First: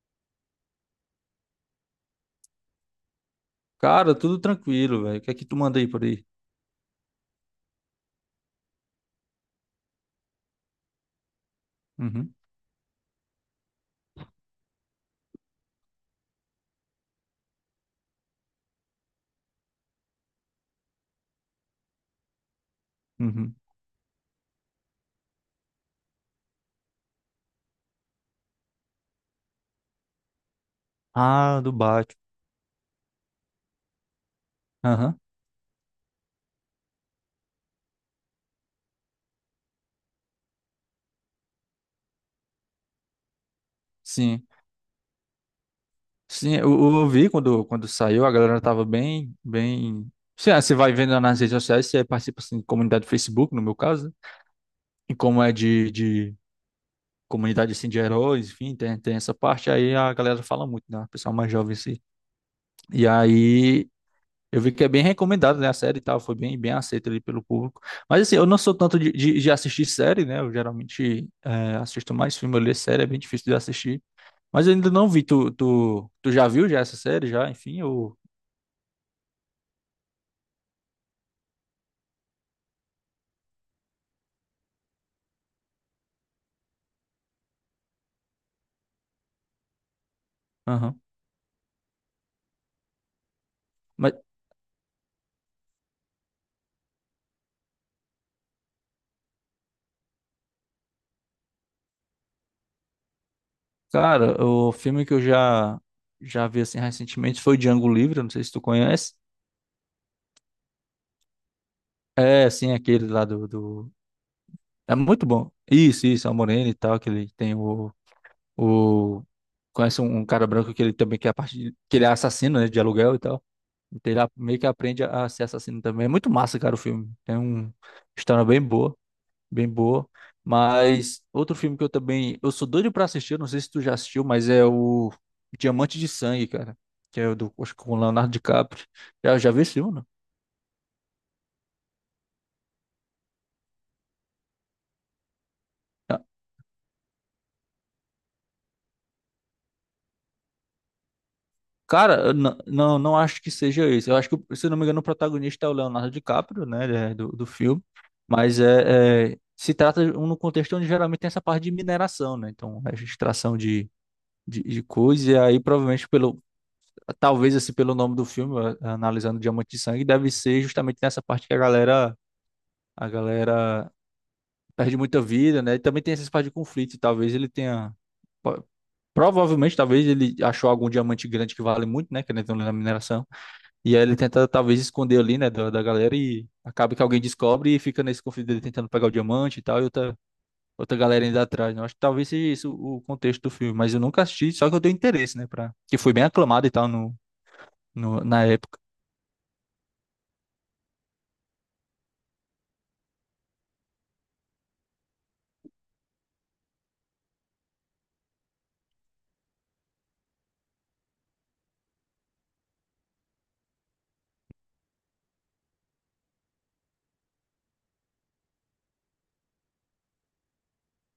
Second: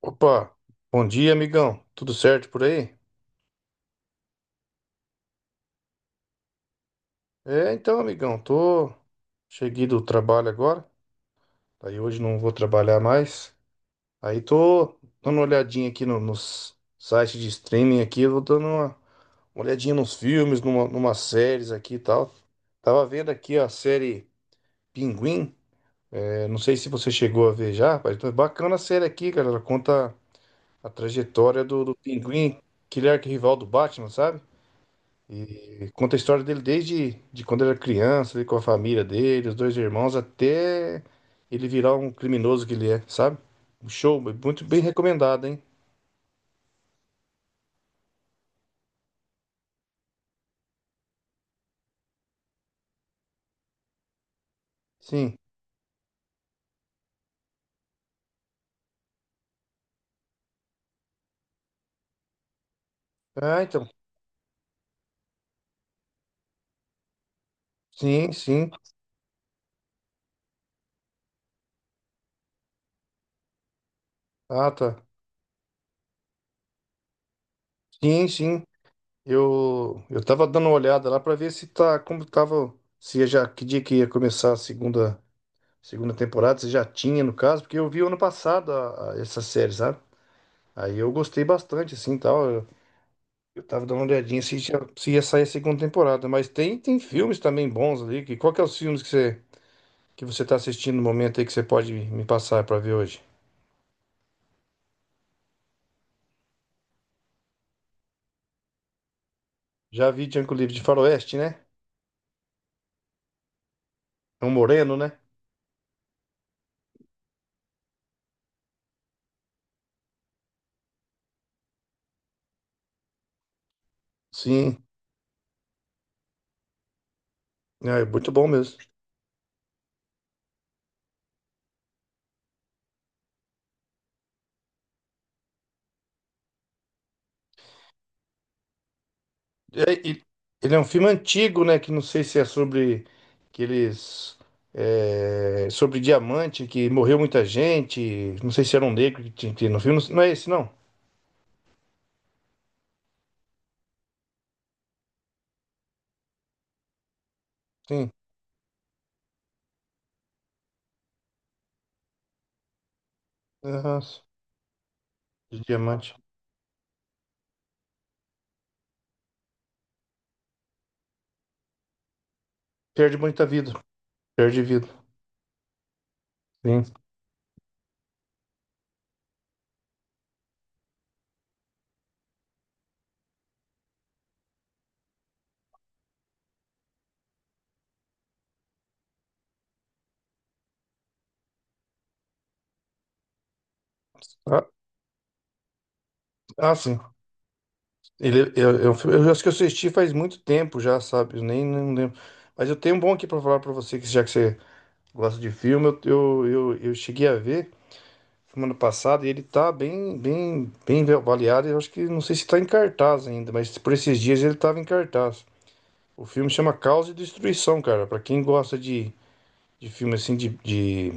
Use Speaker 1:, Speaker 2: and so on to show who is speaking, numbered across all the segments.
Speaker 1: Opa, bom dia, amigão. Tudo certo por aí?
Speaker 2: Cara, tudo tranquilo, velho. O que é que tu manda aí por aí?
Speaker 1: Então, amigão, tô cheguei do trabalho agora. Aí hoje
Speaker 2: Uhum,
Speaker 1: não vou trabalhar mais. Aí tô dando uma olhadinha aqui nos sites de streaming aqui, eu vou dando uma olhadinha nos filmes, numa séries aqui e tal. Tava vendo
Speaker 2: uhum.
Speaker 1: aqui a série Pinguim. É, não sei se você chegou a ver já, mas tá bacana a série aqui, cara. Ela conta a
Speaker 2: Ah,
Speaker 1: trajetória
Speaker 2: do
Speaker 1: do
Speaker 2: Batman.
Speaker 1: Pinguim, que ele é arquirrival do Batman, sabe?
Speaker 2: Aham,
Speaker 1: E conta a história dele desde de quando era criança, ele com a família dele, os dois irmãos, até ele virar um criminoso que ele é, sabe? Um show
Speaker 2: sim.
Speaker 1: muito bem recomendado, hein?
Speaker 2: Sim, eu vi quando saiu, a galera tava bem. Sim, você vai vendo nas redes sociais, você participa, assim, de comunidade do Facebook, no meu caso, né? E
Speaker 1: Sim.
Speaker 2: como é de comunidade, assim, de heróis, enfim, tem essa parte, aí a galera fala muito, né? O pessoal mais jovem, assim. E
Speaker 1: Ah, então.
Speaker 2: aí eu vi que é bem recomendado, né? A série e tal, foi bem, bem aceita ali pelo público. Mas
Speaker 1: Sim,
Speaker 2: assim, eu não
Speaker 1: sim.
Speaker 2: sou tanto de assistir série, né? Eu geralmente assisto mais filme, eu leio série, é bem difícil de assistir. Mas
Speaker 1: Ah,
Speaker 2: eu ainda
Speaker 1: tá.
Speaker 2: não vi, tu já viu já essa série, já, enfim, eu...
Speaker 1: Sim, sim. Eu tava dando uma olhada lá pra ver se tá como tava, se já que dia que ia começar a segunda temporada, se já tinha no caso, porque eu vi ano passado essa série, sabe? Aí
Speaker 2: Aham.
Speaker 1: eu gostei bastante assim, tal. Tava dando uma
Speaker 2: Mas,
Speaker 1: olhadinha se, se ia sair a segunda temporada. Mas tem filmes também bons ali. Que, qual que é os filmes que você tá assistindo no momento aí que você pode me passar pra ver hoje?
Speaker 2: cara, o filme que eu já vi, assim, recentemente foi Django Livre, eu não sei se tu conhece.
Speaker 1: Já vi Django Livre de Faroeste, né?
Speaker 2: É, assim, aquele lá do.
Speaker 1: É um
Speaker 2: É
Speaker 1: moreno, né?
Speaker 2: muito bom. Isso, é o Moreno e tal, que ele tem o... O... Conhece um cara branco que ele também quer a parte de- que ele é assassino, né, de aluguel e tal. Então ele meio que
Speaker 1: Sim.
Speaker 2: aprende a ser assassino também. É muito massa, cara, o filme. Tem um
Speaker 1: É muito
Speaker 2: história
Speaker 1: bom
Speaker 2: bem
Speaker 1: mesmo.
Speaker 2: boa, bem boa. Mas outro filme que eu também, eu sou doido pra assistir, eu não sei se tu já assistiu, mas é o Diamante de Sangue, cara, que é o do, acho que com o Leonardo DiCaprio. Já vi esse
Speaker 1: É,
Speaker 2: filme, não?
Speaker 1: e- ele é um filme antigo, né? Que não sei se é sobre aqueles. É, sobre diamante, que morreu muita gente. Não sei se era um negro que tinha no filme. Não é esse, não?
Speaker 2: Cara, eu não acho que seja isso. Eu acho que, se eu não me engano, o protagonista é o Leonardo DiCaprio, né, ele é do filme.
Speaker 1: Sim.
Speaker 2: Mas se trata de um no contexto onde geralmente tem essa parte de mineração, né? Então, a extração de,
Speaker 1: Aham.
Speaker 2: de, de coisa, e
Speaker 1: De
Speaker 2: aí provavelmente
Speaker 1: diamante.
Speaker 2: pelo, talvez assim pelo nome do filme, analisando Diamante de Sangue, deve ser justamente nessa parte que a galera, a
Speaker 1: Perde muita vida.
Speaker 2: galera
Speaker 1: Perde vida.
Speaker 2: perde muita vida, né? E também tem essas partes de
Speaker 1: Sim.
Speaker 2: conflito, e talvez ele tenha, po- provavelmente, talvez ele achou algum diamante grande que vale muito, né? Que ele tem na mineração. E aí ele tenta talvez esconder ali, né, da galera, e acaba que alguém descobre e fica nesse conflito dele tentando pegar o diamante e tal, e outra galera ainda atrás, né? Eu acho que talvez seja isso o contexto do filme, mas eu nunca assisti,
Speaker 1: Ah,
Speaker 2: só que eu tenho interesse, né, pra... Que foi bem aclamado e
Speaker 1: ah,
Speaker 2: tal
Speaker 1: sim.
Speaker 2: no, no, na época.
Speaker 1: Eu acho que eu assisti faz muito tempo já, sabe? Eu nem, nem lembro. Mas eu tenho um bom aqui pra falar pra você, que já que você gosta de filme, eu cheguei a ver semana passada e ele tá bem avaliado. Eu acho que não sei se tá em cartaz ainda, mas por esses dias ele tava em cartaz. O filme chama Caos e Destruição, cara. Pra quem gosta de filme assim de, de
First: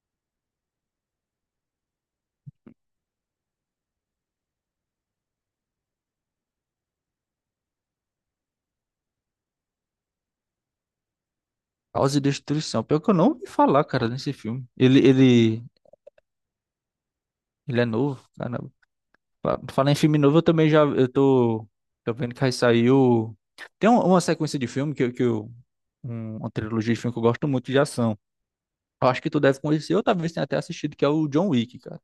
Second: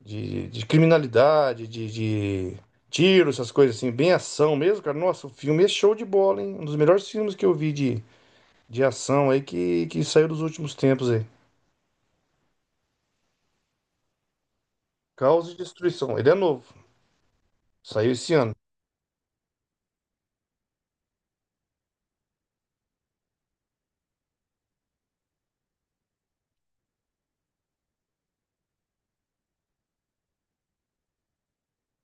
Speaker 1: de, de criminalidade, de tiro, essas coisas assim, bem ação mesmo, cara. Nossa, o filme é show de bola, hein? Um dos melhores filmes que eu vi de ação aí que saiu dos últimos tempos aí.
Speaker 2: Caos e Destruição, pior que eu não ouvi falar, cara, nesse filme. Ele,
Speaker 1: Caos e
Speaker 2: ele,
Speaker 1: Destruição. Ele é novo,
Speaker 2: ele é
Speaker 1: saiu
Speaker 2: novo,
Speaker 1: esse ano.
Speaker 2: caramba. Falar em filme novo, eu também já, tô vendo que aí saiu... Tem uma sequência de filme que, que eu... Uma trilogia de filme que eu gosto muito de ação. Eu acho que tu deve conhecer, ou talvez tenha até assistido, que é o John Wick, cara.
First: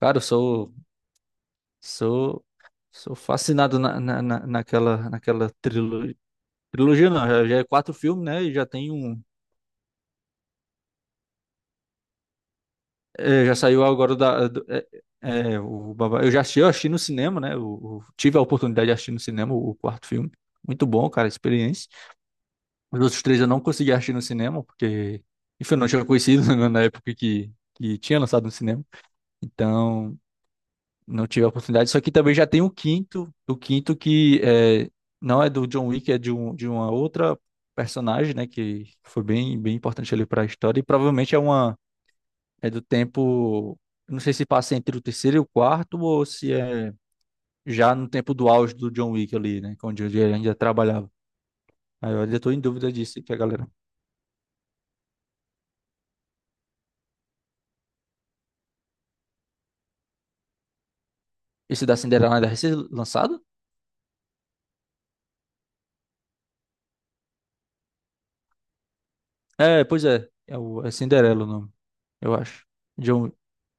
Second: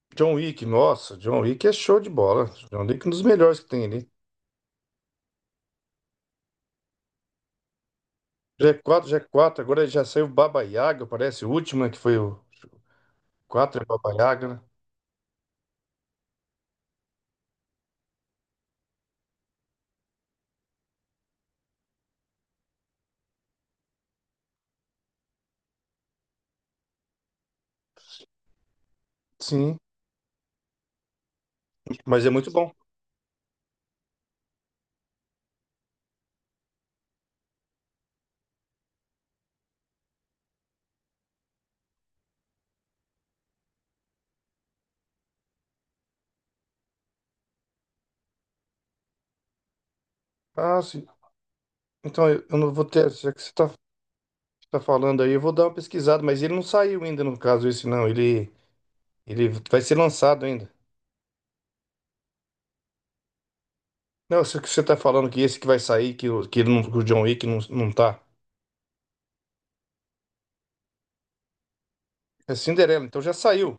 Speaker 2: Cara, eu
Speaker 1: John Wick,
Speaker 2: sou,
Speaker 1: nossa, John Wick é show de
Speaker 2: sou,
Speaker 1: bola. John Wick é um
Speaker 2: sou
Speaker 1: dos melhores que
Speaker 2: fascinado
Speaker 1: tem
Speaker 2: na,
Speaker 1: ali.
Speaker 2: na, na- naquela, naquela trilogia. Trilogia não, já é quatro filmes, né? E já
Speaker 1: g
Speaker 2: tem
Speaker 1: quatro, g
Speaker 2: um.
Speaker 1: quatro. Agora já saiu Baba Yaga, parece o último, né, que foi o
Speaker 2: É, já
Speaker 1: 4 é
Speaker 2: saiu
Speaker 1: Baba
Speaker 2: agora
Speaker 1: Yaga,
Speaker 2: da.
Speaker 1: né?
Speaker 2: Eu já assisti, eu assisti no cinema, né? Tive a oportunidade de assistir no cinema o quarto filme. Muito bom, cara, a experiência. Os outros três eu não consegui assistir no cinema, porque. Enfim, eu não tinha conhecido na época que, tinha lançado no cinema.
Speaker 1: Sim,
Speaker 2: Então. Não tive a oportunidade. Isso aqui
Speaker 1: mas é
Speaker 2: também já
Speaker 1: muito
Speaker 2: tem
Speaker 1: bom.
Speaker 2: o quinto que é, não é do John Wick, é de uma outra personagem, né? Que foi bem, bem importante ali para a história. E provavelmente é uma é do tempo. Eu não sei se passa entre o terceiro e o quarto, ou se é já no tempo do auge do John Wick ali, né? Onde ele ainda
Speaker 1: Ah, sim.
Speaker 2: trabalhava. Aí eu
Speaker 1: Então
Speaker 2: ainda tô
Speaker 1: eu
Speaker 2: em
Speaker 1: não vou
Speaker 2: dúvida
Speaker 1: ter,
Speaker 2: disso,
Speaker 1: já
Speaker 2: que a
Speaker 1: que você
Speaker 2: galera.
Speaker 1: tá falando aí, eu vou dar uma pesquisada, mas ele não saiu ainda no caso esse não, ele vai ser lançado ainda.
Speaker 2: Esse da Cinderela ainda vai ser lançado?
Speaker 1: Não, isso que você tá falando que esse que vai sair, que, que, ele não, que o John Wick não, não tá.
Speaker 2: É, pois é. É, o, é Cinderela o nome, eu
Speaker 1: É
Speaker 2: acho.
Speaker 1: Cinderela, então
Speaker 2: John,
Speaker 1: já saiu.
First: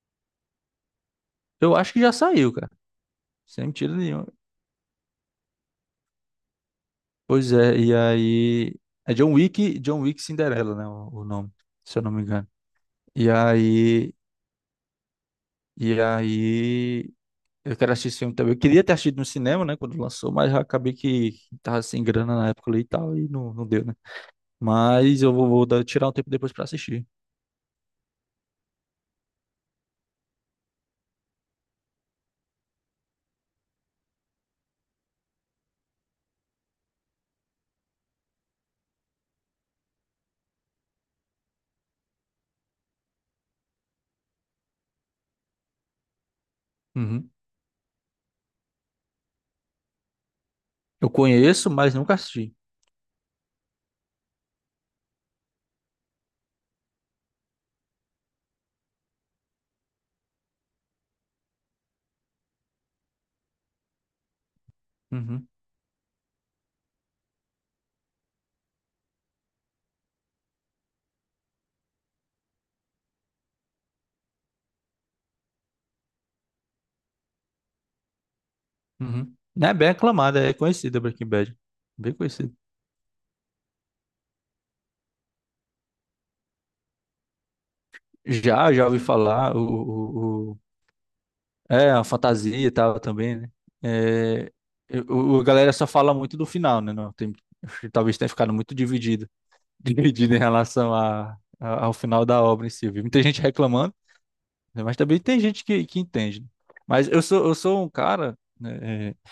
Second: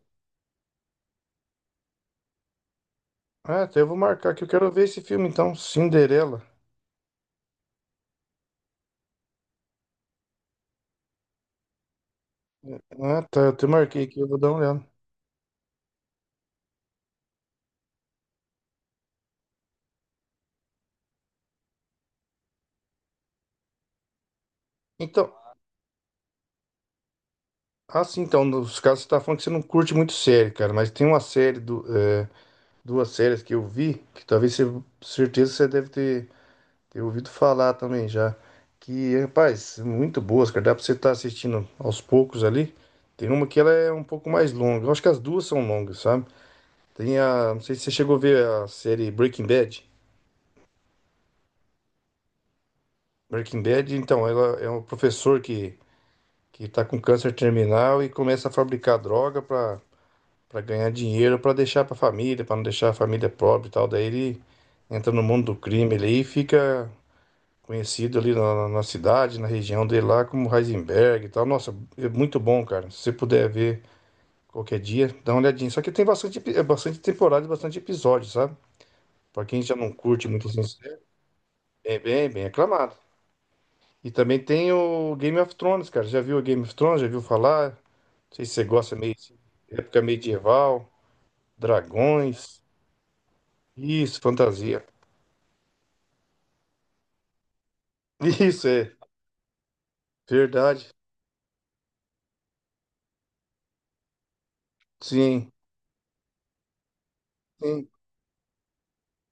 Speaker 2: eu acho que já saiu, cara.
Speaker 1: Ah,
Speaker 2: Sem
Speaker 1: até eu
Speaker 2: mentira
Speaker 1: vou
Speaker 2: nenhuma.
Speaker 1: marcar que eu quero ver esse filme então, Cinderela.
Speaker 2: Pois é, e aí. É John Wick, John Wick Cinderela, né? O nome, se eu não me engano.
Speaker 1: Ah,
Speaker 2: E
Speaker 1: tá, eu até marquei
Speaker 2: aí.
Speaker 1: aqui, eu vou dar uma olhada.
Speaker 2: E aí. Eu quero assistir esse filme também. Eu queria ter assistido no cinema, né? Quando lançou, mas já acabei que tava sem grana na época ali e tal, e não deu, né? Mas
Speaker 1: Então,
Speaker 2: vou tirar um tempo depois pra assistir.
Speaker 1: então, nos casos você tá falando que você não curte muito série, cara, mas tem uma série, do, é, duas séries que eu vi, certeza você deve ter Tenho ouvido falar também já. Que, rapaz, muito boas, cara. Dá pra você estar assistindo aos poucos ali. Tem uma que ela é um pouco mais longa. Eu acho que as duas são longas, sabe? Tem
Speaker 2: Uhum.
Speaker 1: a. Não sei se você chegou a ver a série Breaking Bad.
Speaker 2: Eu conheço, mas nunca assisti.
Speaker 1: Breaking Bad, então, ela é um professor que tá com câncer terminal e começa a fabricar droga pra ganhar dinheiro, pra deixar pra família, pra não deixar a família pobre e tal. Daí ele entra no mundo
Speaker 2: Uhum.
Speaker 1: do crime ali e fica conhecido ali na cidade, na região dele lá, como Heisenberg e tal. Nossa, é muito bom, cara. Se você puder ver qualquer dia, dá uma olhadinha. Só que tem é bastante temporada e bastante episódio, sabe?
Speaker 2: Uhum.
Speaker 1: Pra quem
Speaker 2: Não é
Speaker 1: já
Speaker 2: bem
Speaker 1: não curte
Speaker 2: aclamada,
Speaker 1: muito
Speaker 2: é
Speaker 1: assim,
Speaker 2: conhecida Breaking Bad.
Speaker 1: é
Speaker 2: Bem
Speaker 1: bem
Speaker 2: conhecida.
Speaker 1: aclamado. E também tem o Game of Thrones, cara. Já viu o Game of Thrones? Já viu falar? Não sei se você
Speaker 2: Já
Speaker 1: gosta
Speaker 2: ouvi
Speaker 1: meio assim,
Speaker 2: falar.
Speaker 1: época medieval,
Speaker 2: É, a fantasia
Speaker 1: dragões.
Speaker 2: e tal também, né?
Speaker 1: Isso,
Speaker 2: É,
Speaker 1: fantasia.
Speaker 2: a galera só fala muito do final, né? Não, tem, acho que talvez tenha ficado
Speaker 1: Isso
Speaker 2: muito
Speaker 1: é
Speaker 2: dividido, dividido em
Speaker 1: verdade.
Speaker 2: relação ao final da obra em si. Eu vi muita gente reclamando, né? Mas também tem
Speaker 1: Sim,
Speaker 2: gente que, entende. Né? Mas eu sou
Speaker 1: sim,
Speaker 2: um cara, né? é,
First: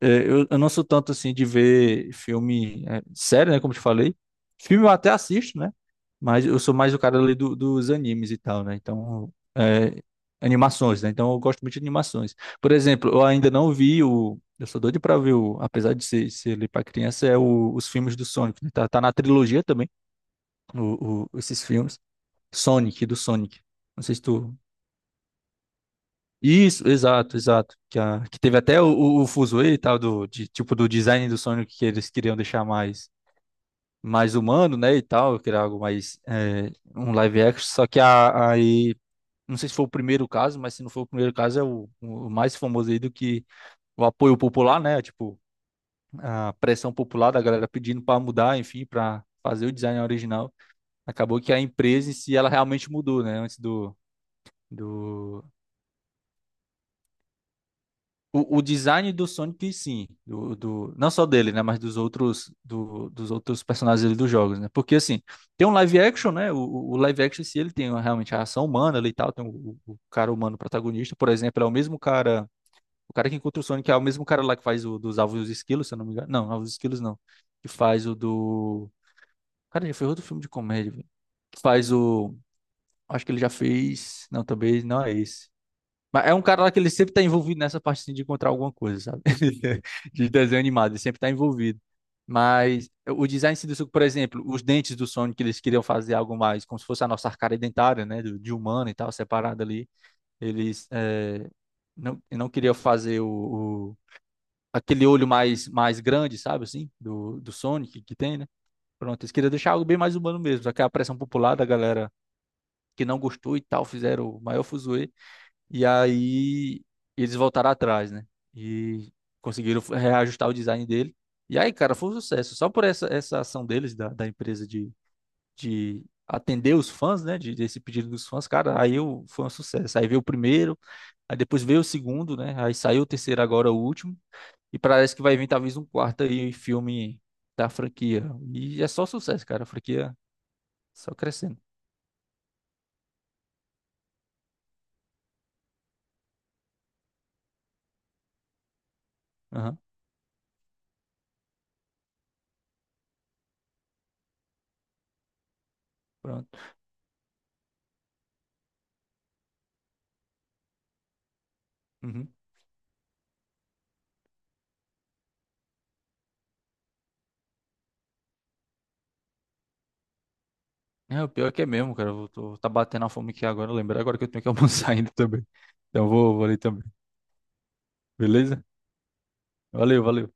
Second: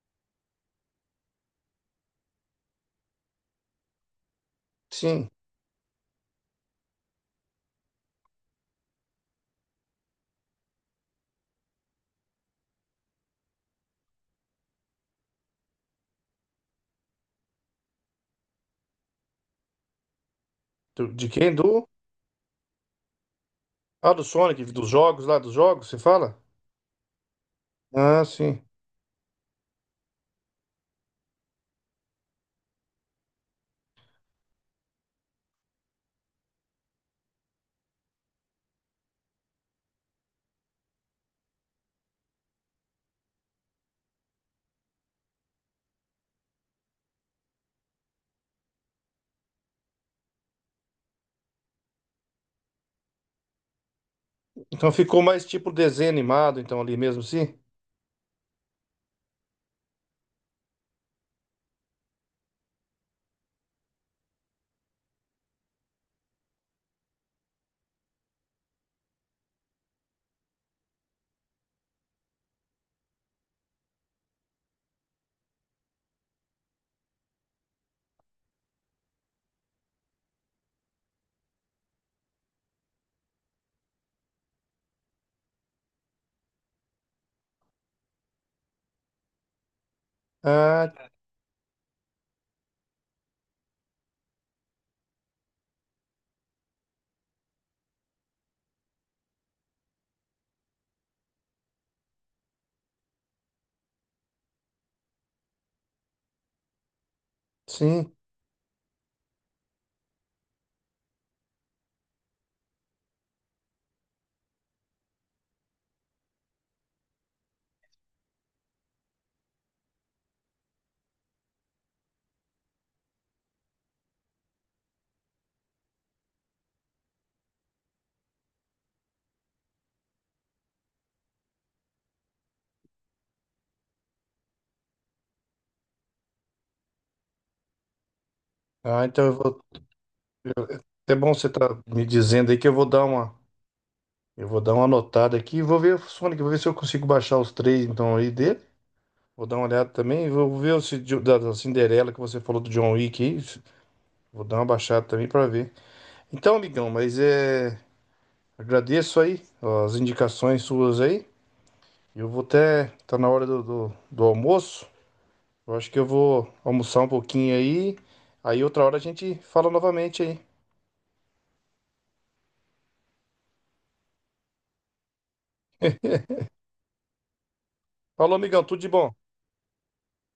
Speaker 2: é, eu, eu não sou tanto assim de ver filme, sério, né? Como eu te falei. Filme eu até
Speaker 1: sim.
Speaker 2: assisto, né? Mas eu sou mais o cara ali dos animes e tal, né? Então, animações, né? Então eu gosto muito de animações. Por exemplo, eu ainda não vi o. Eu sou doido pra ver o. Apesar de ser ali pra criança, é os filmes do Sonic, né? Tá na trilogia também,
Speaker 1: Do- De quem?
Speaker 2: esses
Speaker 1: Do?
Speaker 2: filmes. Sonic, do Sonic. Não
Speaker 1: Ah,
Speaker 2: sei se
Speaker 1: do
Speaker 2: tu...
Speaker 1: Sonic, dos jogos lá, dos jogos, você fala?
Speaker 2: Isso, exato, exato. Que,
Speaker 1: Ah,
Speaker 2: que teve
Speaker 1: sim.
Speaker 2: até o fuzuê e tal, tipo, do design do Sonic que eles queriam deixar mais, mais humano, né, e tal, queria algo mais, um live action, só que aí, não sei se foi o primeiro caso, mas se não foi o primeiro caso, é o mais famoso aí do que o apoio popular, né, tipo, a pressão popular da galera pedindo para mudar, enfim, para fazer o design original. Acabou que a empresa em si, ela realmente mudou, né, antes do...
Speaker 1: Então ficou
Speaker 2: do
Speaker 1: mais tipo desenho animado, então, ali mesmo, sim?
Speaker 2: o design do Sonic, sim, não só dele, né, mas dos outros, dos outros personagens ali dos jogos, né? Porque assim, tem um live action, né? Live action, se ele tem realmente a ação humana ali e tal, tem o cara humano protagonista, por exemplo, é o mesmo cara, o cara que encontra o Sonic é o mesmo cara lá que faz o dos Alvos e os Esquilos, se eu não me engano. Não, Alvos e Esquilos não. Que faz o do. Cara, já fez outro filme de comédia, velho. Que faz o. Acho que ele já fez. Não, também não é esse. Mas é um cara lá que ele sempre tá envolvido nessa parte, assim, de encontrar alguma coisa, sabe? De desenho
Speaker 1: Ah,
Speaker 2: animado, ele sempre tá envolvido. Mas o design em si do Suco, por exemplo, os dentes do Sonic, que eles queriam fazer algo mais, como se fosse a nossa arcada dentária, né? De humano e tal, separada ali. Eles não, queriam fazer o- aquele olho mais, mais grande, sabe, assim, do Sonic
Speaker 1: sim.
Speaker 2: que tem, né? Pronto, eles queriam deixar algo bem mais humano mesmo. Só que a pressão popular da galera que não gostou e tal, fizeram o maior fuzuê. E aí eles voltaram atrás, né? E conseguiram reajustar o design dele. E aí, cara, foi um sucesso. Só por essa ação deles, da empresa de atender os fãs, né? Desse pedido dos fãs, cara, aí eu, foi um sucesso. Aí veio o primeiro, aí depois veio o segundo, né? Aí saiu o terceiro, agora o último. E parece que vai vir talvez um quarto aí filme da franquia. E é
Speaker 1: Ah,
Speaker 2: só
Speaker 1: então eu
Speaker 2: sucesso, cara.
Speaker 1: vou...
Speaker 2: A franquia
Speaker 1: É
Speaker 2: só
Speaker 1: bom você
Speaker 2: crescendo.
Speaker 1: tá me dizendo aí que eu vou dar uma... Eu vou dar uma anotada aqui, vou ver o Sonic, vou ver se eu consigo baixar os três, então, aí dele. Vou dar uma
Speaker 2: Aham,
Speaker 1: olhada também, vou ver se de- da, da Cinderela que você falou do John Wick aí. Vou dar uma baixada também pra ver. Então,
Speaker 2: pronto.
Speaker 1: amigão, mas é... Agradeço aí ó, as indicações suas aí. Eu
Speaker 2: Uhum.
Speaker 1: vou até... Tá na hora do almoço. Eu acho que eu vou almoçar um pouquinho aí. Aí outra hora a gente fala novamente aí.
Speaker 2: É, o pior é que é mesmo, cara. Tá batendo a fome aqui agora, lembrar agora que eu tenho que almoçar ainda também. Então eu vou ali também.
Speaker 1: Falou,
Speaker 2: Beleza?
Speaker 1: amigão, tudo de bom.
Speaker 2: Valeu, valeu.